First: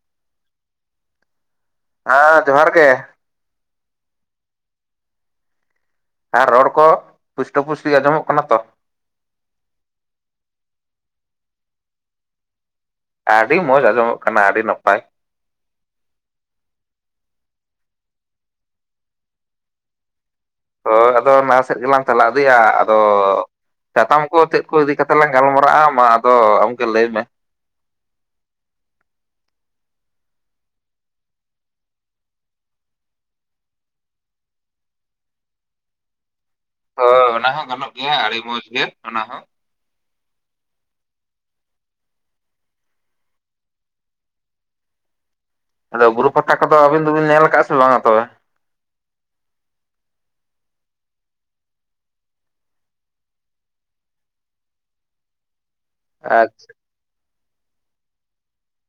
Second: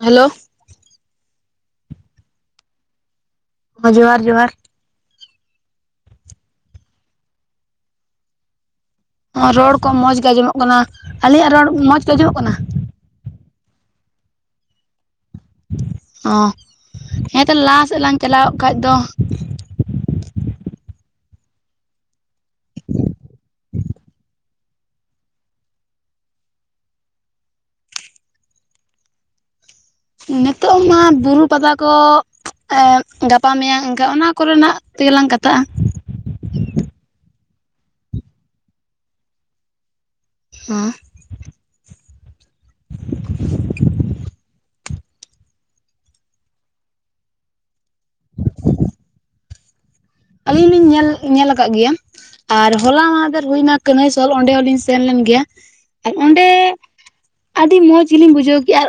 Hello ᱦᱮᱸ ᱡᱚᱦᱟᱨ ᱜᱮ ᱦ ᱡᱚᱦᱟᱨ ᱡᱚᱦᱟᱨ ᱟᱨ ᱨᱚᱲ ᱠᱚ ᱯᱩᱥᱴᱟᱹ ᱯᱩᱥᱴᱤ ᱟᱸᱡᱚᱢᱚᱜ ᱠᱟᱱᱟ ᱛᱚ? ᱨᱚᱲ ᱠᱚ ᱢᱚᱸᱡᱽ ᱜᱮ ᱟᱸᱡᱚᱢᱚᱜ ᱠᱟᱱᱟ ᱟᱞᱤᱧᱟᱜ ᱨᱚᱲ ᱢᱚᱸᱡᱽ ᱜᱮ ᱟᱸᱡᱚᱢᱚᱜ ᱠᱟᱱᱟ? ᱟᱹᱰᱤ ᱢᱚᱡᱽ ᱟᱸᱡᱚᱢᱚᱜ ᱠᱟᱱᱟ ᱟᱹᱰᱤ ᱱᱟᱯᱟᱭ ᱚ ᱦᱮᱸ ᱛᱟᱦᱞᱮ ᱞᱟᱦᱟ ᱥᱮᱫ ᱞᱟᱝ ᱪᱟᱞᱟᱣᱚᱜ ᱠᱷᱟᱱ ᱫᱚ ᱦᱳᱭ ᱟᱫᱚ ᱞᱟᱦᱟ ᱥᱮᱫ ᱜᱮᱞᱟᱝ ᱪᱟᱞᱟᱣ ᱤᱫᱤᱭᱟ ᱟᱫᱚ ᱥᱟᱛᱟᱢ ᱠᱚ ᱪᱮᱫ᱾ ᱤᱫᱤ ᱠᱟᱛᱮ ᱞᱟᱝ ᱜᱟᱞᱢᱟᱨᱟᱜᱼᱟ ᱢᱟ ᱟᱫᱚ ᱟᱢᱜᱮ ᱞᱟᱹᱭ ᱢᱮ ᱱᱤᱛᱚᱜ ᱢᱟ ᱵᱩᱨᱩ ᱯᱟᱛᱟ ᱠᱚ ᱜᱟᱯᱟ ᱢᱮᱭᱟᱝ ᱤᱱᱠᱟ ᱚᱱᱟ ᱠᱚᱨᱮᱱᱟᱜ ᱛᱮᱜᱮᱞᱟᱝ ᱠᱟᱛᱷᱟᱜᱼᱟ᱾ ᱦ ᱚᱱᱟ ᱦᱚᱸ ᱜᱟᱱᱚᱜ ᱜᱮᱭᱟ ᱟᱹᱰᱤ ᱢᱚᱸᱡᱽ ᱜᱮ ᱚᱱᱟ ᱦᱚᱸ᱾ ᱦ ᱟᱫᱚ ᱵᱩᱨᱩ ᱯᱟᱛᱟ ᱠᱚᱫᱚ ᱟᱵᱤᱱ ᱫᱚᱵᱤᱱ ᱧᱮᱞ ᱟᱠᱟᱫᱼᱟ ᱥᱮ ᱵᱟᱝ ᱟᱫᱚ ᱟᱹᱞᱤᱧ ᱞᱤᱧ ᱧᱮᱞ ᱧᱮᱞ ᱟᱠᱟᱫ ᱜᱮᱭᱟ᱾ ᱟᱨ ᱦᱚᱞᱟ ᱢᱟᱦᱫᱮᱨ ᱦᱩᱭᱱᱟ ᱠᱟᱹᱱᱟᱹᱭᱥᱨ ᱚᱸᱰᱮ ᱦᱚᱞᱤᱧ ᱥᱮᱱ ᱞᱮᱱ ᱜᱮᱭᱟ ᱟᱨ ᱚᱸᱰᱮ ᱟᱪᱪᱷᱟ [unintelligible] ᱟᱹᱰᱤ ᱢᱚᱡᱽ ᱜᱮᱞᱤᱧ ᱵᱩᱡᱷᱟᱹᱣ ᱠᱮᱫ ᱟᱨ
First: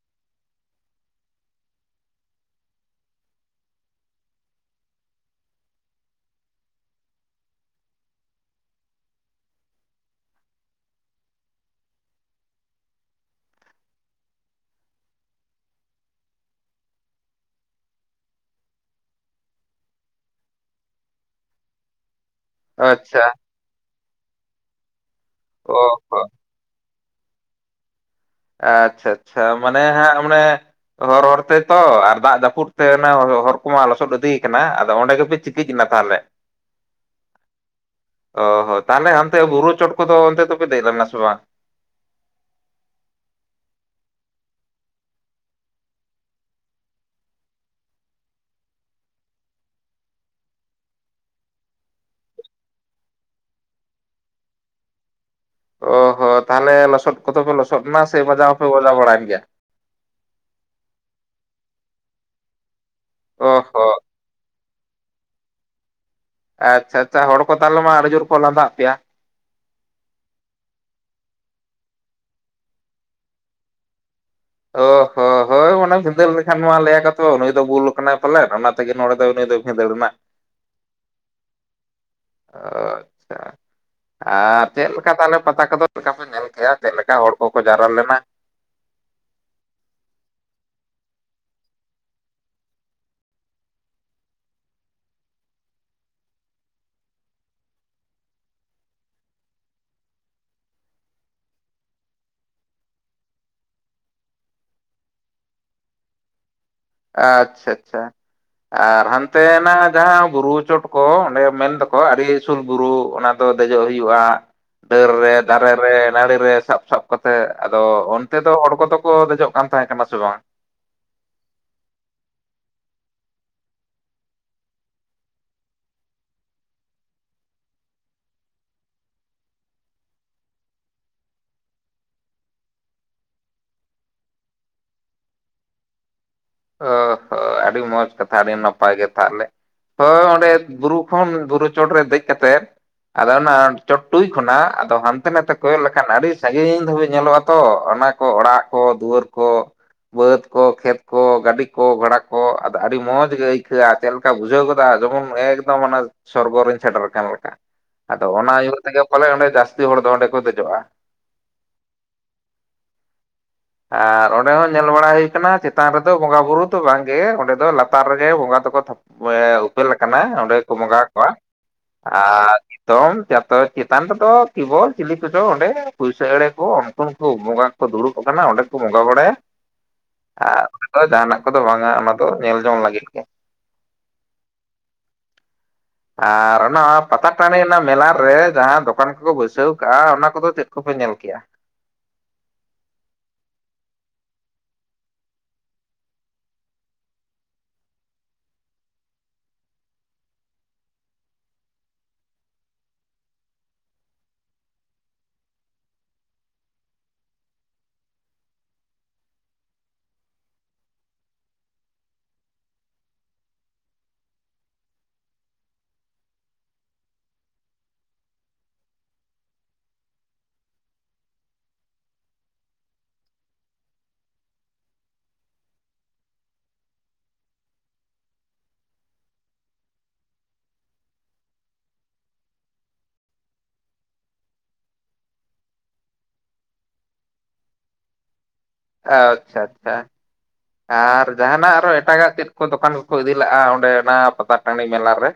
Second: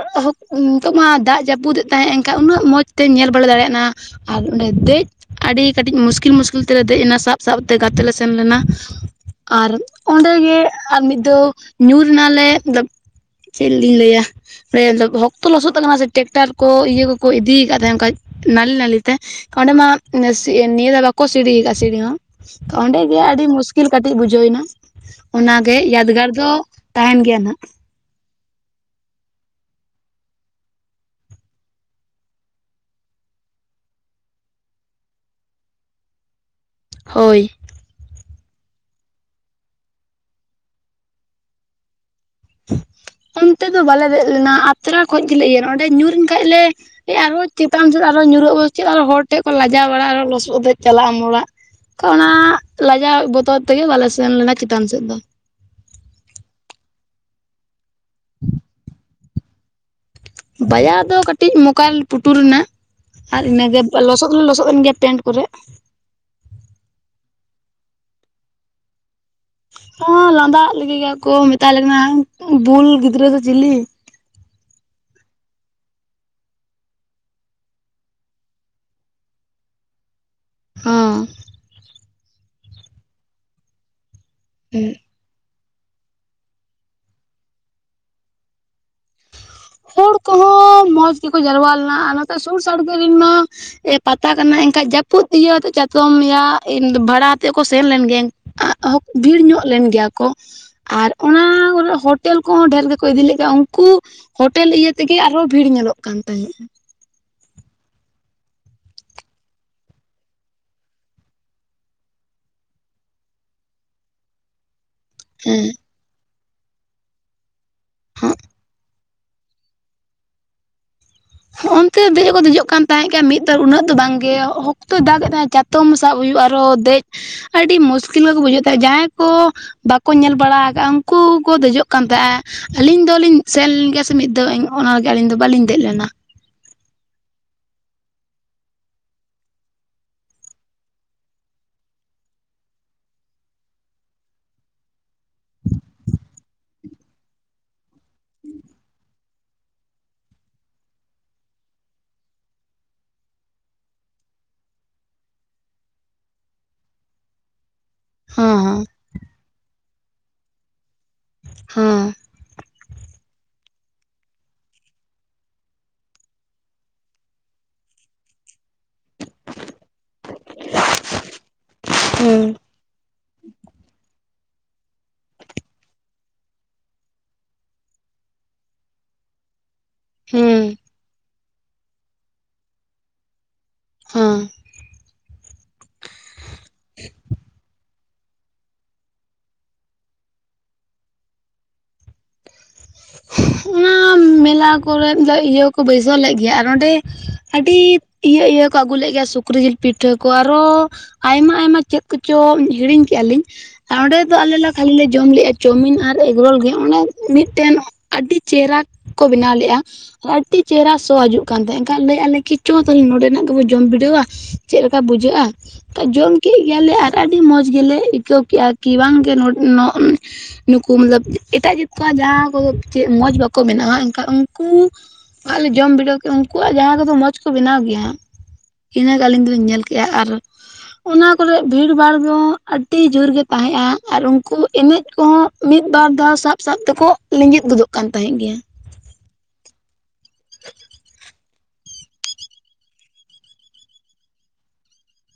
ᱱᱤᱛᱚᱜ ᱢᱟ ᱫᱟᱜ ᱡᱟᱹᱯᱩᱫ ᱮᱫ ᱛᱟᱦᱮᱸᱜ ᱮᱱᱠᱷᱟᱱ ᱩᱱᱟᱹᱜ ᱢᱚᱡᱽᱛᱮᱧ ᱧᱮᱞ ᱵᱟᱲᱟ ᱫᱟᱲᱮᱭᱟᱜᱼᱟ᱾ ᱟᱨ ᱚᱸᱰᱮ ᱫᱮᱡ ᱟᱹᱰᱤ ᱠᱟᱹᱴᱤᱡ ᱢᱩᱥᱠᱤᱞ ᱢᱩᱥᱠᱤᱞ ᱢᱩᱥᱠᱤᱞ ᱛᱮᱞᱮ ᱫᱮᱡ ᱮᱱᱟ ᱥᱟᱵ ᱥᱟᱵ ᱛᱮ ᱜᱟᱛᱮ ᱞᱮ ᱥᱮᱱ ᱞᱮᱱᱟ᱾ ᱟᱨ ᱚᱸᱰᱮᱜᱮ ᱟᱨ ᱢᱤᱫ ᱫᱷᱟᱣ ᱧᱩᱨ ᱮᱱᱟᱞᱮ ᱪᱮᱫ ᱞᱤᱧ ᱞᱟᱹᱭᱟ? ᱚᱠᱛᱚ ᱞᱚᱥᱚᱫ ᱛ ᱠᱟᱱᱟ ᱥᱮ ᱴᱮᱠᱴᱟᱨ ᱠᱚ ᱤᱭᱟᱹ ᱠᱚᱠᱚ ᱤᱫᱤᱭ ᱟᱠᱟᱫ ᱛᱟᱦᱮᱸᱱ ᱠᱷᱟᱱᱡ ᱱᱟᱹᱞᱤ ᱱᱟᱹᱞᱤ ᱛᱮ, ᱠᱚᱱ ᱢᱟ ᱱᱤᱭᱟᱹ ᱫᱵᱟ ᱠᱚ ᱥᱤᱲᱤ ᱟᱠᱟᱫᱼᱟ ᱥᱤᱲᱤ ᱦᱚᱸᱚ ᱚᱸᱰᱮ ᱜᱮ ᱟᱪᱪᱷᱟ, ᱟᱹᱰᱤ ᱢᱩᱥᱠᱤᱞ ᱠᱟᱹᱴᱤᱡ ᱵᱩᱡᱷᱟᱹᱣ ᱮᱱᱟ᱾ ᱚᱱᱟᱜᱮ ᱚ ᱦᱚ ᱮᱭᱟᱟᱫᱽᱜᱟᱨ ᱫᱚ ᱛᱟᱦᱮᱱ ᱜᱮᱭᱟ ᱱᱟᱦᱟᱜ ᱟᱪᱪᱷᱟ ᱟᱪᱪᱷᱟ ᱢᱟᱱᱮ ᱦᱮᱸ ᱢᱟᱱᱮ ᱦᱚᱨ ᱦᱚᱨ ᱛᱮᱛᱚ ᱟᱨ ᱫᱟᱜ ᱡᱟᱹᱯᱩᱫᱽ ᱛᱮ ᱦᱚᱨ ᱠᱚᱢᱟ ᱞᱚᱥᱚᱫ ᱤᱫᱤᱭᱟ ᱠᱟᱱᱟ ᱟᱫᱚ ᱚᱸᱰᱮ ᱜᱮᱯᱮ ᱪᱤᱠᱤᱡ ᱮᱱᱟ ᱛᱟᱦᱚᱞᱮ᱾ ᱦᱳᱭ, ᱚ ᱦᱚᱸ ᱛᱟᱦᱚᱞᱮ ᱦᱟᱱᱛᱮ ᱵᱩᱨᱩ ᱪᱚᱴ ᱠᱚᱫᱚ ᱚᱱᱛᱮ ᱫᱚᱯᱮ ᱫᱮᱡ ᱞᱮᱱᱟ ᱥᱮ ᱵᱟᱝ? ᱚᱱᱛᱮ ᱫᱚ ᱵᱟᱞᱮ ᱫᱮᱡ ᱞᱮᱱᱟ ᱟᱛᱨᱟ ᱠᱷᱚᱱ ᱜᱮᱞᱮ ᱤᱭᱟᱹᱱᱟ ᱚᱸᱰᱮ ᱧᱩᱨᱮᱱ ᱠᱷᱟᱡ ᱞᱮ ᱟᱨᱦᱚ ᱪᱮᱛᱟᱱ ᱥᱮᱫ ᱟᱨᱦᱚ ᱧᱩᱨᱩᱜ ᱟᱵᱚ ᱥᱮ ᱪᱮᱫ ᱦᱚᱲ ᱴᱷᱮᱡ ᱠᱚ ᱞᱟᱡᱟᱣ ᱯᱟᱲᱟ ᱟᱨᱚ ᱞᱚᱥᱚᱫ ᱛᱮ ᱪᱟᱞᱟᱜ ᱟᱢ ᱚᱲᱟᱜ᱾ ᱚᱱᱟ ᱞᱟᱡᱟᱣ ᱵᱚᱛᱚᱨ ᱛᱮᱜᱮ ᱵᱟᱞᱮ ᱥᱮᱱ ᱞᱮᱱᱟ ᱪᱮᱛᱟᱱ ᱥᱮᱫ ᱫᱚ᱾ ᱚ ᱦᱚᱸ ᱛᱟᱦᱚᱞᱮ ᱞᱚᱥᱚᱫ ᱠᱚᱫᱚ ᱯᱮ ᱞᱚᱥᱚᱫ ᱮᱱᱟ ᱥᱮ ᱵᱟᱡᱟᱣ ᱦᱚᱸᱯᱮ ᱵᱟᱡᱟᱣ ᱵᱟᱲᱟ ᱭᱮᱱ ᱜᱮᱭᱟ? ᱵᱟᱡᱟᱭ ᱫᱚ ᱠᱟᱹᱴᱤᱡ ᱢᱳᱠᱟ ᱯᱩᱴᱩᱨ ᱮᱱᱟ ᱟᱨ ᱚ ᱤᱱᱟᱹᱜᱮ ᱦᱚᱸ ᱞᱚᱥᱚᱫ ᱯᱩᱨᱟᱹ ᱞᱚᱥᱚᱫ ᱮᱱ ᱜᱮᱭᱟ ᱞᱮ ᱯᱮᱱᱴ ᱠᱚᱨᱮ, ᱟᱪᱪᱷᱟ ᱟᱪᱪᱷᱟ ᱦᱚᱲ ᱠᱚ ᱛᱟᱦᱚᱞᱮ ᱢᱟ ᱟᱹᱰᱤ ᱡᱳᱨ ᱠᱚ ᱞᱟᱸᱫᱟ ᱟᱜ ᱯᱮᱭᱟ, ᱦᱚᱸ ᱞᱟᱸᱫᱟᱜ ᱞᱮ ᱜᱮᱭᱟ ᱠᱚ ᱢᱮᱛᱟᱞᱮ ᱠᱟᱱᱟ ᱠᱩ ᱵᱩᱞ ᱜᱤᱫᱽᱨᱟᱹ ᱥᱮ ᱪᱤᱞᱤ ᱚ ᱦᱚ ᱦᱳᱭ ᱢᱟᱱᱮ ᱵᱷᱤᱫᱟᱹᱲ ᱞᱮᱠᱷᱟᱱ ᱱᱚᱣᱟ ᱞᱟᱹᱭ ᱟᱠᱟ ᱛ ᱱᱩᱭ ᱫᱚ ᱵᱩᱞ ᱟᱠᱟᱱᱟᱭ ᱯᱟᱞᱮᱱ ᱚᱱᱟ ᱛᱮᱜᱮ ᱱᱚᱰᱮ ᱫᱚ ᱱᱩᱭ ᱫᱚ ᱵᱷᱤᱸᱫᱟᱹᱲ ᱮᱱᱟ᱾ ᱦᱚᱸ ᱦᱳᱭ ᱟᱨ ᱪᱮᱫ ᱞᱮᱠᱟ ᱛᱟᱦᱞᱮ ᱯᱟᱛᱟ ᱠᱚᱫᱚ ᱞᱮᱠᱟ ᱯᱮ ᱧᱮᱞ ᱠᱮᱫᱮᱜᱼᱟ ᱪᱮᱫ ᱞᱮᱠᱟ ᱦᱚᱲ ᱠᱚᱠᱚ ᱡᱟᱣᱨᱟ ᱞᱮᱱᱟ? ᱦᱚᱲ ᱠᱚᱦᱚᱸ ᱢᱚᱡᱽ ᱜᱮᱠᱚ ᱡᱟᱣᱨᱟ ᱞᱮᱱᱟ ᱟᱨ ᱱᱚᱛᱮ ᱥᱩᱨ ᱥᱟᱲᱜᱮ ᱨᱮᱱ ᱢᱟ ᱮ ᱯᱟᱛᱟ ᱠᱟᱱᱟ ᱮᱱᱠᱷᱟᱡ ᱡᱟᱹᱯᱩᱫ ᱤᱭᱟᱹᱛᱮᱫ ᱪᱟᱛᱚᱢ ᱵᱷᱟᱲᱟ ᱟᱛᱮᱫ ᱠᱚ ᱥᱮᱱ ᱞᱮᱱ ᱜᱮᱭᱟ ᱵᱷᱤᱲ ᱧᱚᱜ ᱞᱮᱱ ᱜᱮᱭᱟ ᱠᱚ᱾ ᱟᱨ ᱚᱱᱟ ᱠᱚᱨᱮ ᱦᱳᱴᱮᱞ ᱠᱚᱦᱚᱸ ᱰᱷᱮᱨ ᱜᱮᱠᱚ ᱤᱫᱤ ᱞᱮ ᱜᱮᱭᱟ ᱩᱱᱠᱩ ᱦᱳᱴᱮᱞ ᱤᱭᱟᱹ ᱛᱮᱜᱮ ᱟᱨᱦᱚᱸ ᱵᱷᱤᱲ ᱧᱮᱞᱚᱜ ᱠᱟᱱ ᱛᱟᱦᱮᱸᱫᱼᱟ᱾ ᱟᱪᱪᱷᱟ ᱟᱪᱪᱷᱟ᱾ ᱟᱨ ᱦᱟᱱᱛᱮᱱᱟᱜ ᱡᱟᱦᱟᱸ ᱵᱩᱨᱩ ᱪᱚᱴ ᱠᱚ ᱚᱸᱰᱮ ᱢᱮᱱ ᱫᱚᱠᱚ ᱟᱹᱰᱤ ᱩᱥᱩᱞ ᱵᱩᱨᱩ ᱚᱱᱟ ᱫᱚ ᱫᱮᱡᱚᱜ ᱦᱩᱭᱩᱜᱼᱟ ᱰᱟᱹᱨ ᱨᱮ ᱦᱮᱸ ᱫᱟᱨᱮ ᱨᱮ ᱱᱟᱹᱲᱤ ᱨᱮ ᱥᱟᱵ ᱥᱟᱵ ᱠᱚᱛᱮ ᱟᱫᱚ ᱚᱱᱛᱮ ᱫᱚ ᱦᱚᱲ ᱠᱚᱫᱚ ᱠᱚ ᱫᱮᱡᱚᱜ ᱠᱟᱱ ᱛᱟᱦᱮᱸ ᱠᱟᱱᱟ ᱥᱮ ᱵᱟᱝ? ᱦᱚᱜᱼᱚᱱᱛᱮ ᱫᱮᱡ ᱠᱚ ᱫᱮᱡᱚᱜ ᱠᱟᱱ ᱛᱟᱦᱮᱸᱫ ᱜᱮ ᱢᱤᱫ ᱵᱟᱨ ᱩᱱᱟᱹᱜ ᱫᱚ ᱛᱚ, ᱵᱟᱝᱜᱮ ᱦᱚᱠᱛᱚᱭ ᱫᱟᱜ ᱮᱫ ᱛᱟᱦᱮᱸᱜ ᱪᱟ ᱛᱚᱢ ᱥᱟᱵ ᱦᱩᱭᱩᱜᱼᱟ ᱟᱨᱚ ᱫᱮᱡ ᱟᱹᱰᱤ ᱢᱩᱥᱠᱤᱞ ᱜᱮᱠᱚ ᱵᱩᱡᱷᱟᱹᱜ ᱛᱟᱦᱮᱸ ᱡᱟᱦᱟᱸᱭ ᱠᱚ ᱵᱟᱠᱚ ᱧᱮᱞ ᱵᱟᱲᱟ ᱟᱠᱟᱜᱼᱟ ᱩᱱᱠᱩ ᱠᱚ ᱫᱮᱡᱚᱜ ᱠᱟᱱ ᱛᱟᱦᱮᱸ ᱟᱹᱞᱤᱧ ᱫᱚᱞᱤᱧ ᱥᱮᱱ ᱞᱮᱱ ᱜᱮᱭᱟ ᱥᱮ ᱢᱤᱫ ᱫᱷᱟᱣ ᱚᱱᱟ ᱞᱟᱹᱜᱤᱫ ᱟᱹᱞᱤᱧ ᱫᱚ ᱵᱟᱞᱤᱧ ᱫᱮᱡ ᱞᱮᱱᱟ᱾ ᱚ ᱦᱚᱸ ᱟᱹᱰᱤ ᱢᱚᱸᱡᱽ ᱠᱟᱛᱷᱟ ᱟᱹᱰᱤ ᱱᱟᱯᱟᱭ ᱜᱮ ᱛᱟᱦᱚᱞᱮ ᱦᱳᱭ ᱚᱸᱰᱮ ᱵᱩᱨᱩ ᱠᱷᱚᱱ ᱵᱩᱨᱩ ᱪᱚᱴ ᱨᱮ ᱫᱮᱡ ᱠᱟᱛᱮᱫ ᱟᱫᱚ ᱚᱱᱟ ᱪᱚᱴ ᱴᱩᱭ ᱠᱷᱚᱱᱟᱜ ᱟᱫᱚ ᱦᱟᱱᱛᱮ ᱱᱟᱛᱮ ᱠᱚᱭᱚᱜ ᱞᱮᱠᱷᱟᱱ ᱟᱹᱰᱤ ᱥᱟᱺᱜᱤᱧ ᱫᱷᱟᱹᱵᱤᱡ ᱧᱮᱞᱚᱜᱼᱟ ᱛᱚ ᱚᱱᱟ ᱠᱚ ᱚᱲᱟᱜ ᱠᱚ ᱫᱩᱣᱟᱹᱨ ᱠᱚ ᱵᱟᱹᱫᱽ ᱠᱚ ᱠᱷᱮᱛ ᱠᱚ ᱜᱟᱹᱰᱤ ᱠᱚ ᱜᱷᱚᱲ ᱠᱚ ᱟᱫᱚ ᱟᱹᱰᱤ ᱢᱚᱡᱽ ᱜᱮ ᱟᱹᱭᱠᱟᱹᱜᱼᱟ ᱪᱮᱫ ᱞᱮᱠᱟ ᱵᱩᱡᱷᱟᱹᱣ ᱜᱚᱫᱟ ᱡᱮᱢᱚᱱ ᱮᱠᱫᱚᱢ ᱚᱱᱮ ᱥᱚᱨᱜᱚᱨ ᱨᱤᱧ ᱥᱮᱴᱮᱨ ᱟᱠᱟᱱ ᱞᱮᱠᱟ ᱟᱫᱚ ᱚᱱᱟ ᱤᱭᱩᱨ ᱦᱚᱸ ᱛᱮᱜᱮ ᱯᱟᱞᱮ ᱚᱸᱰᱮ ᱡᱟᱹᱥᱛᱤ ᱦᱚᱲ ᱫᱚ ᱚᱸᱰᱮ ᱠᱚ ᱫᱮᱡᱚᱜ-ᱟ᱾ ᱦᱩᱸ ᱟᱨ ᱚᱸᱰᱮ ᱦᱚᱸ ᱧᱮᱞ ᱵᱟᱲᱟ ᱦᱩᱭ ᱠᱟᱱᱟ ᱪᱮᱛᱟᱱ ᱨᱮᱫᱚ ᱵᱚᱸᱜᱟ ᱵᱩᱨᱩ ᱫᱚ ᱵᱟᱝᱜᱮ ᱚᱸᱰᱮ ᱫᱚ ᱞᱟᱛᱟᱨ ᱨᱮᱜᱮ ᱵᱚᱸᱜᱟ ᱫᱚᱠᱚ ᱛᱷᱟᱯ [inaudible] ᱩᱯᱮᱞ ᱟᱠᱟᱱᱟ ᱚᱸᱰᱮ ᱠᱚ ᱵᱚᱸᱜᱟ ᱠᱚᱣᱟ ᱦᱚᱸ ᱟᱨ ᱮᱠᱫᱚᱢ ᱡᱟᱛᱚ ᱪᱮᱛᱟᱱ ᱨᱮᱫᱚ ᱠᱤᱵᱚᱞ ᱪᱤᱞᱤ ᱠᱚᱪᱚᱝ ᱚᱸᱰᱮ ᱯᱩᱭᱥᱟᱹ ᱮᱲᱮ ᱠᱚ ᱩᱱᱠᱩ ᱦᱚᱸ ᱠᱚ ᱵᱚᱸᱜᱟ ᱠᱚ ᱫᱩᱲᱩᱵ ᱠᱚ ᱠᱟᱱᱟ ᱚᱸᱰᱮ ᱠᱚ ᱵᱚᱸᱜᱟ ᱵᱟᱲᱟᱭᱟ ᱦᱩᱸ ᱟᱨ ᱦᱩᱸ ᱚᱸᱰᱮ ᱫᱚ ᱡᱟᱦᱟᱱᱟᱜ ᱠᱚᱫᱚ ᱵᱟᱝᱟ ᱚᱱᱟ ᱫᱚ ᱧᱮᱞ ᱡᱚᱝ ᱞᱟᱹᱜᱤᱫ ᱜᱮ ᱦᱮᱸ ᱟᱨ ᱚᱱᱟ ᱯᱟᱛᱟ ᱴᱟᱺᱰᱤ ᱨᱮᱱᱟᱜ ᱢᱮᱞᱟ ᱨᱮ ᱡᱟᱦᱟᱸ ᱫᱚ ᱠᱟᱱ ᱠᱚᱠᱚ ᱵᱟᱹᱭᱥᱟᱹᱣ ᱠᱟᱜᱼᱟ ᱚᱱᱟ ᱠᱚᱫᱚ ᱪᱮᱫ ᱠᱚᱯᱮ ᱧᱮᱞ ᱠᱮᱜᱼᱟ ᱚᱱᱟ ᱢᱮᱞᱟ ᱠᱚᱨᱮᱫ ᱫᱚ ᱤᱭᱟᱹ ᱠᱚ ᱵᱟᱹᱭᱥᱟᱹᱣ ᱞᱮᱫ ᱜᱮᱭᱟ ᱟᱨ ᱚᱸᱰᱮ ᱟᱹᱰᱤ ᱤᱭᱟᱹ ᱤᱭᱟᱹ ᱠᱚ ᱟᱹᱜᱩ ᱞᱮᱫ ᱜᱮᱭᱟ ᱥᱩᱠᱨᱤ ᱡᱤᱞ ᱯᱤᱴᱷᱟᱹ ᱠᱚ ᱟᱨᱚ ᱟᱭᱢᱟ ᱟᱭᱢᱟ ᱪᱮᱫ ᱠᱚᱪᱚ ᱦᱤᱲᱤᱧ ᱠᱮᱟᱞᱤᱧ ᱚᱸᱰᱮ ᱫᱚ ᱟᱞᱮ ᱞᱮ ᱠᱷᱟᱹᱞᱮ ᱡᱚᱢ ᱞᱮᱼᱟ ᱪᱟᱣᱢᱤᱱ ᱟᱨ ᱮᱜᱽᱨᱳᱞ ᱜᱮ ᱚᱱᱮ ᱢᱤᱫᱴᱮᱱ ᱟᱹᱰᱤ ᱪᱮᱦᱨᱟ ᱠᱚ ᱵᱮᱱᱟᱣ ᱞᱮᱫᱼᱟ ᱟᱹᱰᱤ ᱪᱮᱦᱨᱟ ᱥᱚ ᱦᱤᱡᱩᱜ ᱠᱟᱱ ᱛᱟᱦᱮᱸᱫ ᱮᱱᱠᱷᱟᱱ ᱞᱟᱹᱭ ᱮᱫᱟ ᱞᱮ ᱠᱤ ᱪᱚ ᱛᱮᱦᱮ ᱱᱚᱰᱮᱱᱟᱜ ᱜᱮᱵᱚ ᱡᱚᱢ ᱵᱤᱰᱟᱹᱣᱟ ᱪᱮᱫ ᱞᱮᱠᱟ ᱵᱩᱡᱷᱟᱹᱜ-ᱟ ᱡᱚᱢ ᱠᱮᱫ ᱜᱮᱭᱟᱞᱮ ᱟᱨ ᱟᱹᱰᱤ ᱢᱚᱸᱡᱽ ᱜᱮᱞᱮ ᱟᱹᱭᱠᱟᱹᱣ ᱠᱮᱫᱼᱟ ᱠᱤ ᱵᱟᱝᱜᱮ ᱱᱚ ᱱᱩᱠᱩ ᱢᱚᱛᱞᱚᱵᱽ ᱮᱴᱟᱜ ᱡᱟᱹᱛ ᱠᱚᱣᱟᱜ ᱡᱟᱦᱟᱸ ᱠᱚ ᱪᱮᱫ ᱢᱚᱡᱽ ᱵᱟᱠᱚ ᱵᱮᱱᱟᱣᱼᱟ ᱮᱱᱠᱷᱟᱱ ᱩᱱᱠᱩ ᱟᱜ ᱞᱮ ᱡᱚᱢ ᱵᱤᱰᱟᱹᱣ ᱠᱮᱫ ᱩᱱᱠᱩᱣᱟᱜ ᱡᱟᱦᱟᱸ ᱠᱚᱫᱚ ᱢᱚᱸᱡᱽ ᱠᱚ ᱵᱮᱱᱟᱣ ᱜᱮᱭᱟ ᱤᱱᱟᱹᱜᱮ ᱟᱹᱞᱤᱧ ᱫᱚᱞᱤᱧ ᱧᱮᱞ ᱠᱮᱜᱼᱟ ᱟᱨ ᱚᱱᱟ ᱠᱚᱨᱮ ᱵᱷᱤᱲ ᱵᱷᱟᱲ ᱫᱚ ᱟᱹᱰᱤ ᱡᱳᱨ ᱜᱮ ᱛᱟᱦᱮᱸᱜᱼᱟ ᱟᱨ ᱩᱱᱠᱩ ᱮᱱᱮᱡ ᱠᱚᱦᱚᱸ ᱢᱤᱫᱵᱟᱨ ᱫᱷᱟᱣ ᱥᱟᱵ ᱥᱟᱵ ᱛᱮᱠᱚ ᱞᱮᱡᱮᱫ ᱜᱚᱫᱚᱜ ᱠᱟᱱ ᱛᱟᱦᱮᱸᱫ ᱜᱮᱭᱟ ᱟᱪᱪᱷᱟ ᱟᱪᱪᱷᱟ ᱟᱨ ᱡᱟᱦᱟᱱᱟᱜ ᱟᱨᱚ ᱮᱴᱟᱜᱟᱜ ᱪᱮᱫ ᱫᱚᱠᱟᱱ ᱠᱚᱠᱚ ᱤᱫᱤ ᱞᱟᱜᱼᱟ ᱚᱸᱰᱮ ᱚᱱᱟ ᱯᱟᱛᱟ ᱴᱟᱺᱰᱤ ᱢᱮᱞᱟ ᱨᱮ